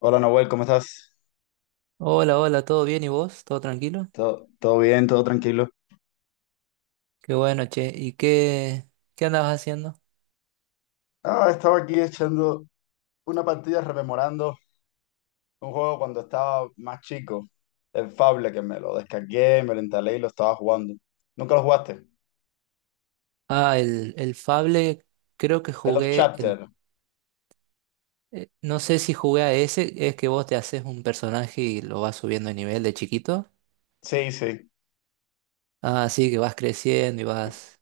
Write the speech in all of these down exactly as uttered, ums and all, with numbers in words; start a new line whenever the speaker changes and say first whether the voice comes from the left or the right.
left: Hola Nahuel, ¿cómo estás?
right: Hola, hola, ¿todo bien y vos? ¿Todo tranquilo?
left: ¿Todo, todo bien? ¿Todo tranquilo?
right: Qué bueno, che. ¿Y qué, qué andabas haciendo?
left: Ah, estaba aquí echando una partida rememorando un juego cuando estaba más chico, el Fable, que me lo descargué, me lo instalé y lo estaba jugando. ¿Nunca lo jugaste?
right: Ah, el, el Fable, creo que
left: The Love
right: jugué el...
left: Chapter.
right: eh, no sé si jugué a ese, es que vos te haces un personaje y lo vas subiendo de nivel de chiquito.
left: Sí, sí,
right: Ah, sí, que vas creciendo y vas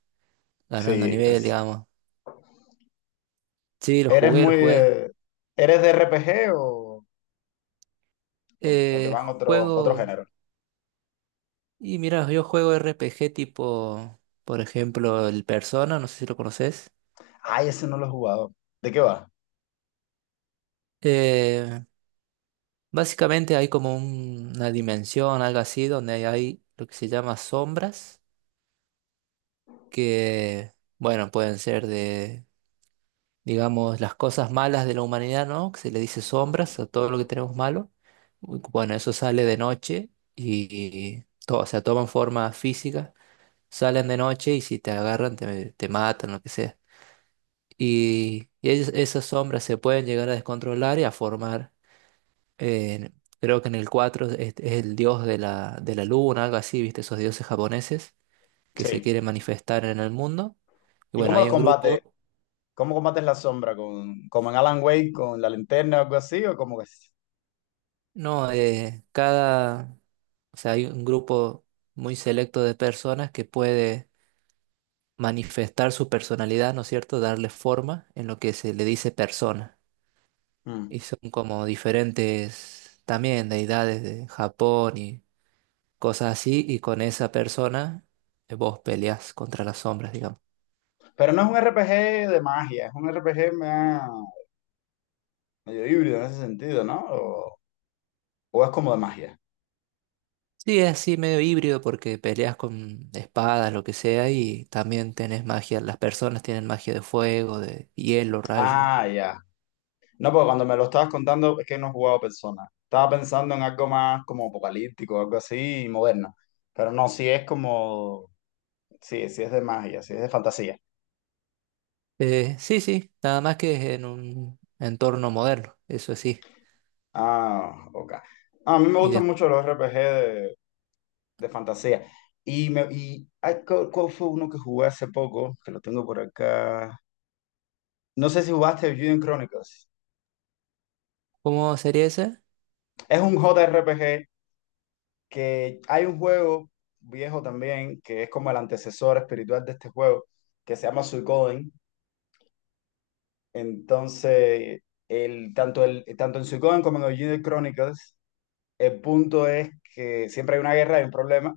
right: ganando
left: sí.
right: nivel,
left: es-
right: digamos. Sí, lo
left: ¿Eres
right: jugué, lo
left: muy...
right: jugué.
left: eh, ¿Eres de R P G o, o- o te
right: Eh,
left: van otros otros
right: juego...
left: géneros?
right: Y mira, yo juego R P G tipo, por ejemplo, el Persona, no sé si lo conoces.
left: Ay, ese no lo he jugado. ¿De qué va?
right: Eh, Básicamente hay como un- una dimensión, algo así, donde hay lo que se llama sombras, que, bueno, pueden ser de, digamos, las cosas malas de la humanidad, ¿no? Que se le dice sombras a todo lo que tenemos malo. Bu- Bueno, eso sale de noche y, todo, o sea, toman forma física, salen de noche y si te agarran te, te matan, lo que sea. Y, y es- esas sombras se pueden llegar a descontrolar y a formar eh, creo que en el cuatro es, es el dios de la, de la luna, algo así, ¿viste? Esos dioses japoneses que se
left: Sí.
right: quieren manifestar en el mundo. Y
left: ¿Y
right: bueno,
left: cómo los
right: hay un
left: combates?
right: grupo,
left: ¿Cómo combates la sombra? ¿Con, como en Alan Wake, con la linterna o algo así? ¿O cómo? Que?
right: no, eh, cada, o sea, hay un grupo muy selecto de personas que puede manifestar su personalidad, ¿no es cierto? Darle forma en lo que se le dice persona. Y
left: Mm.
right: son como diferentes también deidades de Japón y cosas así, y con esa persona eh, vos peleás contra las sombras, digamos.
left: Pero no es un R P G de magia, es un R P G más- medio híbrido en ese sentido, ¿no? O, o es como de magia.
right: Sí, es así medio híbrido porque peleas con espadas, lo que sea, y también tenés magia, las personas tienen magia de fuego, de hielo, rayo.
left: Ah, ya. No, porque cuando me lo estabas contando es que no he jugado Persona. Estaba pensando en algo más como apocalíptico, algo así, moderno. Pero no, sí es como. Sí, sí es de magia, sí es de fantasía.
right: Eh, sí, sí, nada más que es en un entorno moderno, eso sí.
left: Ah, ok. Ah, a mí me
right: ¿Y
left: gustan
right: después
left: mucho los R P G de, de fantasía. Y, me, y ay, ¿cuál, cuál fue uno que jugué hace poco? Que lo tengo por acá. No sé si jugaste Juden Chronicles.
right: cómo sería ese?
left: Es un J R P G que hay un juego viejo también, que es como el antecesor espiritual de este juego, que se llama Suikoden. Entonces, el, tanto, el, tanto en Suikoden como en Original Chronicles, el punto es que siempre hay una guerra, hay un problema,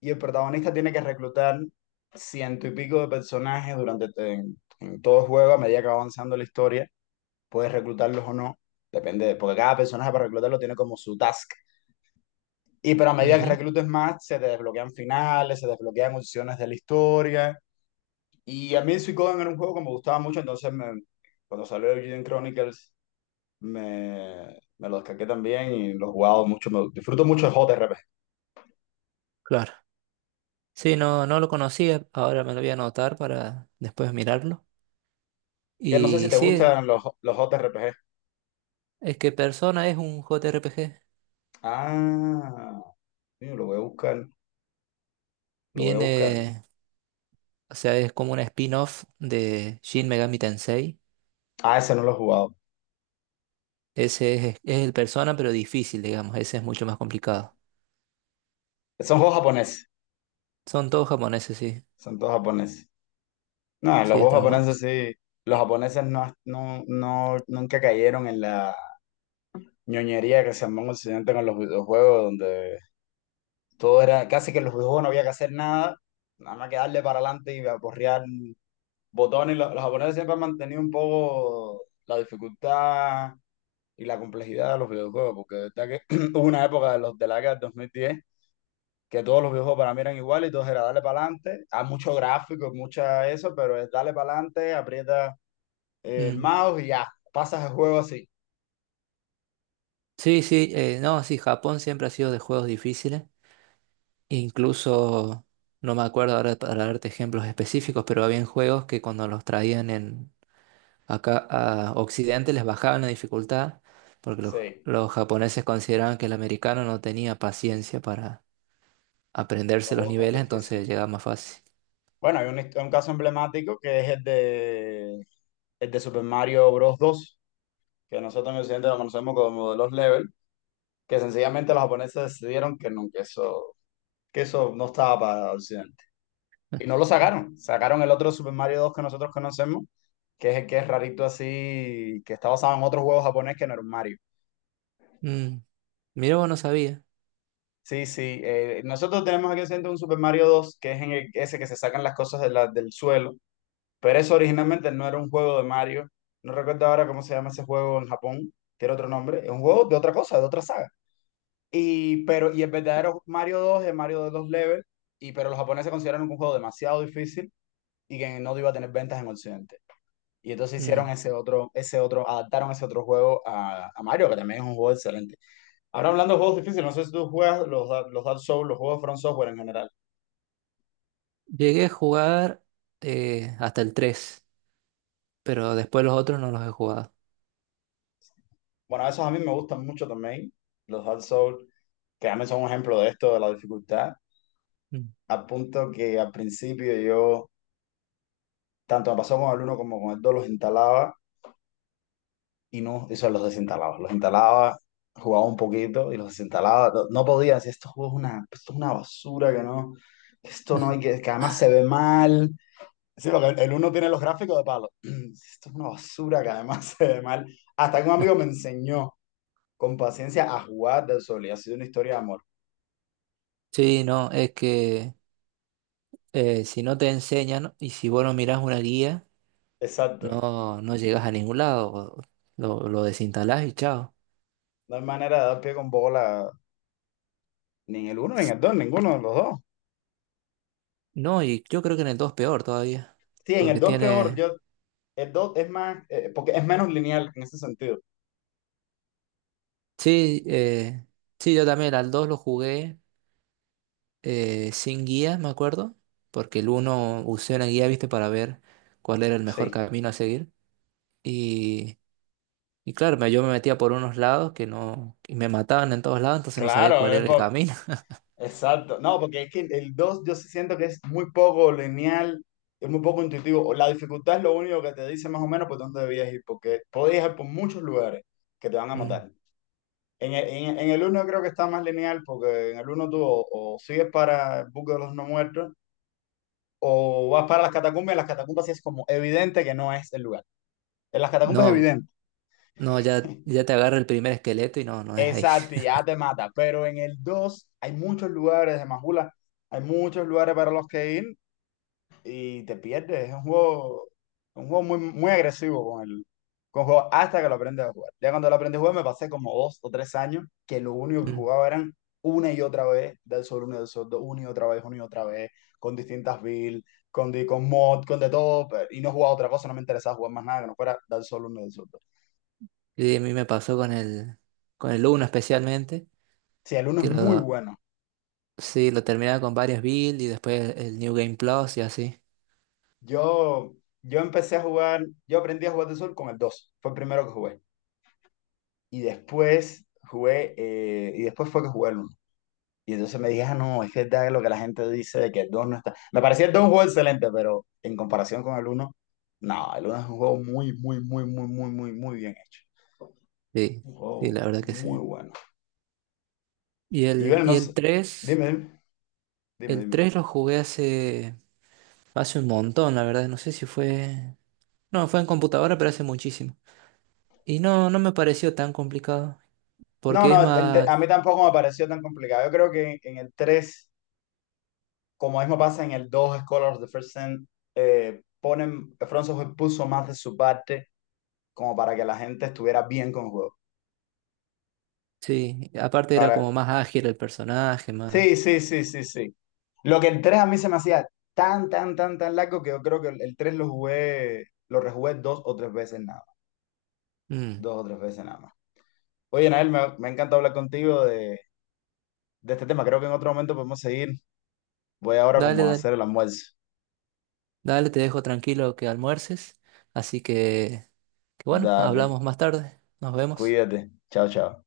left: y el protagonista tiene que reclutar ciento y pico de personajes durante en, en todo el juego, a medida que va avanzando la historia, puedes reclutarlos o no, depende, porque cada personaje para reclutarlo tiene como su task. Y pero a medida que
right: Ujú,
left: reclutes más, se te desbloquean finales, se desbloquean opciones de la historia. Y a mí Suikoden era un juego que me gustaba mucho, entonces me- cuando salió Eugene Chronicles me, me lo descargué también y lo he jugado mucho. Me, disfruto mucho de J R P G.
right: claro. Sí, no, no lo conocía, ahora me lo voy a anotar para después mirarlo.
left: Que no sé si
right: Y
left: te
right: sí,
left: gustan los, los J R P G.
right: es que Persona es un J R P G.
left: Ah, coño, lo voy a buscar, lo voy a buscar.
right: Viene, o sea, es como un spin-off de Shin Megami Tensei.
left: Ah, ese no lo he jugado.
right: Ese es, es el Persona, pero difícil, digamos. Ese es mucho más complicado.
left: Son juegos japoneses,
right: Son todos japoneses, sí.
left: son todos japoneses. No, los
right: Sí,
left: juegos
right: están
left: japoneses
right: buenos.
left: sí, los japoneses no, no, no, nunca cayeron en la ñoñería que se armó en Occidente con los videojuegos, donde todo era, casi que en los videojuegos no había que hacer nada, nada más que darle para adelante y aporrear botones. Los, los japoneses siempre han mantenido un poco la dificultad y la complejidad de los videojuegos, porque de verdad que hubo una época de los de la década del dos mil diez que todos los videojuegos para mí eran iguales y todos era darle para adelante, hay mucho gráfico, mucha eso, pero es darle para adelante, aprieta el
right: Mm.
left: mouse y ya, pasas el juego así.
right: Sí, sí, eh, no, sí, Japón siempre ha sido de juegos difíciles. Incluso, no me acuerdo ahora para darte ejemplos específicos, pero había juegos que cuando los traían en, acá a Occidente les bajaban la dificultad, porque los,
left: Sí,
right: los japoneses consideraban que el americano no tenía paciencia para aprenderse
left: los
right: los
left: juegos tan
right: niveles,
left: difíciles.
right: entonces llegaba más fácil.
left: Bueno, hay un, hist- un caso emblemático que es el de, el de Super Mario Bros. dos, que nosotros en Occidente lo conocemos como de los level, que sencillamente los japoneses decidieron que, no, que, eso, que eso no estaba para Occidente. Y no lo sacaron, sacaron el otro Super Mario dos que nosotros conocemos, que es el que es rarito así, que está basado en otro juego japonés que no era un Mario.
right: Mm, mira, vos no sabía.
left: Sí, sí, eh, nosotros tenemos aquí en Occidente un Super Mario dos que es en el- ese que se sacan las cosas de la- del suelo. Pero eso originalmente no era un juego de Mario. No recuerdo ahora cómo se llama ese juego en Japón. Tiene otro nombre. Es un juego de otra cosa, de otra saga. Y, pero, y el verdadero Mario dos es Mario de dos levels. Y, pero los japoneses consideraron que un juego demasiado difícil y que no iba a tener ventas en Occidente. Y entonces hicieron
right: Mm.
left: ese otro, ese otro, adaptaron ese otro juego a, a Mario, que también es un juego excelente. Ahora hablando de juegos difíciles, no sé si tú juegas los, Dark- los Dark Souls, los juegos de From Software en general.
right: Llegué a jugar eh, hasta el tres, pero después los otros no los he jugado.
left: Bueno, esos a mí me gustan mucho también, los Dark Souls, que también son un ejemplo de esto, de la dificultad.
right: Mm.
left: A punto que al principio yo, tanto me pasó con el uno como con el dos, los instalaba y no, eso los desinstalaba. Los instalaba, jugaba un poquito y los desinstalaba. No, no podía decir, estos juegos es una, esto es una basura, que no, que esto no hay que, que además se ve mal. Sí, porque el uno tiene los gráficos de palo. Esto es una basura que además se ve mal. Hasta que un amigo me enseñó con paciencia a jugar del sol y ha sido una historia de amor.
right: Sí, no, es que eh, si no te enseñan y si vos no mirás una guía,
left: Exacto.
right: no, no llegas a ningún lado. o- Lo, lo desinstalás y chao.
left: No hay manera de dar pie con bola ni en el uno ni en el dos, ninguno de los dos.
right: No, y yo creo que en el dos peor todavía,
left: Sí, en el
right: porque
left: dos peor,
right: tiene...
left: yo, el dos es más, eh, porque es menos lineal en ese sentido.
right: Sí, eh, sí, yo también al dos lo jugué eh, sin guía, me acuerdo, porque el uno usé una guía, viste, para ver cuál era el mejor
left: Sí.
right: camino a seguir. Y claro, me- yo me metía por unos lados que no, y me mataban en todos lados, entonces no sabía
left: Claro,
right: cuál
left: es
right: era el
left: por-
right: camino.
left: exacto. No, porque es que el dos yo sí siento que es muy poco lineal, es muy poco intuitivo. La dificultad es lo único que te dice más o menos por dónde debías ir, porque podías ir por muchos lugares que te van a
right: Mm.
left: matar. En el, en, en el uno creo que está más lineal, porque en el uno tú o, o sigues para el buque de los no muertos, o vas para las catacumbas, y en las catacumbas sí es como evidente que no es el lugar. En las catacumbas es
right: No,
left: evidente.
right: no, ya, ya te agarra el primer esqueleto y no, no es ahí.
left: Exacto, y ya te mata. Pero en el dos hay muchos lugares de Majula, hay muchos lugares para los que ir y te pierdes. Es un juego, un juego muy, muy agresivo con el, con el, juego hasta que lo aprendes a jugar. Ya cuando lo aprendí a jugar me pasé como dos o tres años que lo único que
right: Mm.
left: jugaba eran una y otra vez del sol, uno y del sol, dos, una y otra vez, una y otra vez, con distintas builds, con, di- con mod, con de todo, pero- y no jugaba otra cosa, no me interesaba jugar más nada que no fuera del sol, uno y del sol. Dos.
right: Y a mí me pasó con el, con el uno especialmente,
left: Sí, el uno
right: que
left: es muy
right: lo,
left: bueno.
right: sí, lo terminaba con varias builds y después el New Game Plus y así.
left: Yo, yo empecé a jugar, yo aprendí a jugar de sol con el dos fue el primero que jugué. Y después jugué, eh, y después fue que jugué el uno. Y entonces me dije, ah, no, es que es lo que la gente dice de que el dos no está. Me parecía el dos un juego excelente, pero en comparación con el uno no, el uno es un juego muy, muy, muy, muy, muy, muy, muy bien hecho.
right: Sí,
left: Un
right: sí,
left: juego
right: la verdad que sí.
left: muy bueno.
right: Y
left: Y
right: el,
left: bueno, no
right: y
left: sé,
right: el tres
left: dime, dime, dime,
right: el
left: dime.
right: tres lo jugué hace, hace un montón, la verdad, no sé si fue, no, fue en computadora, pero hace muchísimo. Y no, no me pareció tan complicado.
left: No,
right: Porque es
left: no, el te- a
right: más,
left: mí tampoco me pareció tan complicado. Yo creo que en, en el tres como mismo pasa en el dos Scholars of the First Sin, eh, ponen, François Hoy puso más de su parte como para que la gente estuviera bien con el juego.
right: sí, aparte era como
left: Para.
right: más ágil el personaje, más...
left: Sí, sí, sí, sí, sí. Lo que el tres a mí se me hacía tan, tan, tan, tan largo que yo creo que el, el tres lo jugué, lo rejugué dos o tres veces nada más.
right: Mm.
left: Dos o tres veces nada más. Oye, Nael, me, me ha encantado hablar contigo de, de este tema. Creo que en otro momento podemos seguir. Voy ahora
right: Dale,
left: como a
right: dale,
left: hacer el almuerzo.
right: dale, te dejo tranquilo que almuerces. Así que, que bueno,
left: Dale,
right: hablamos más tarde. Nos vemos.
left: cuídate. Chao, chao.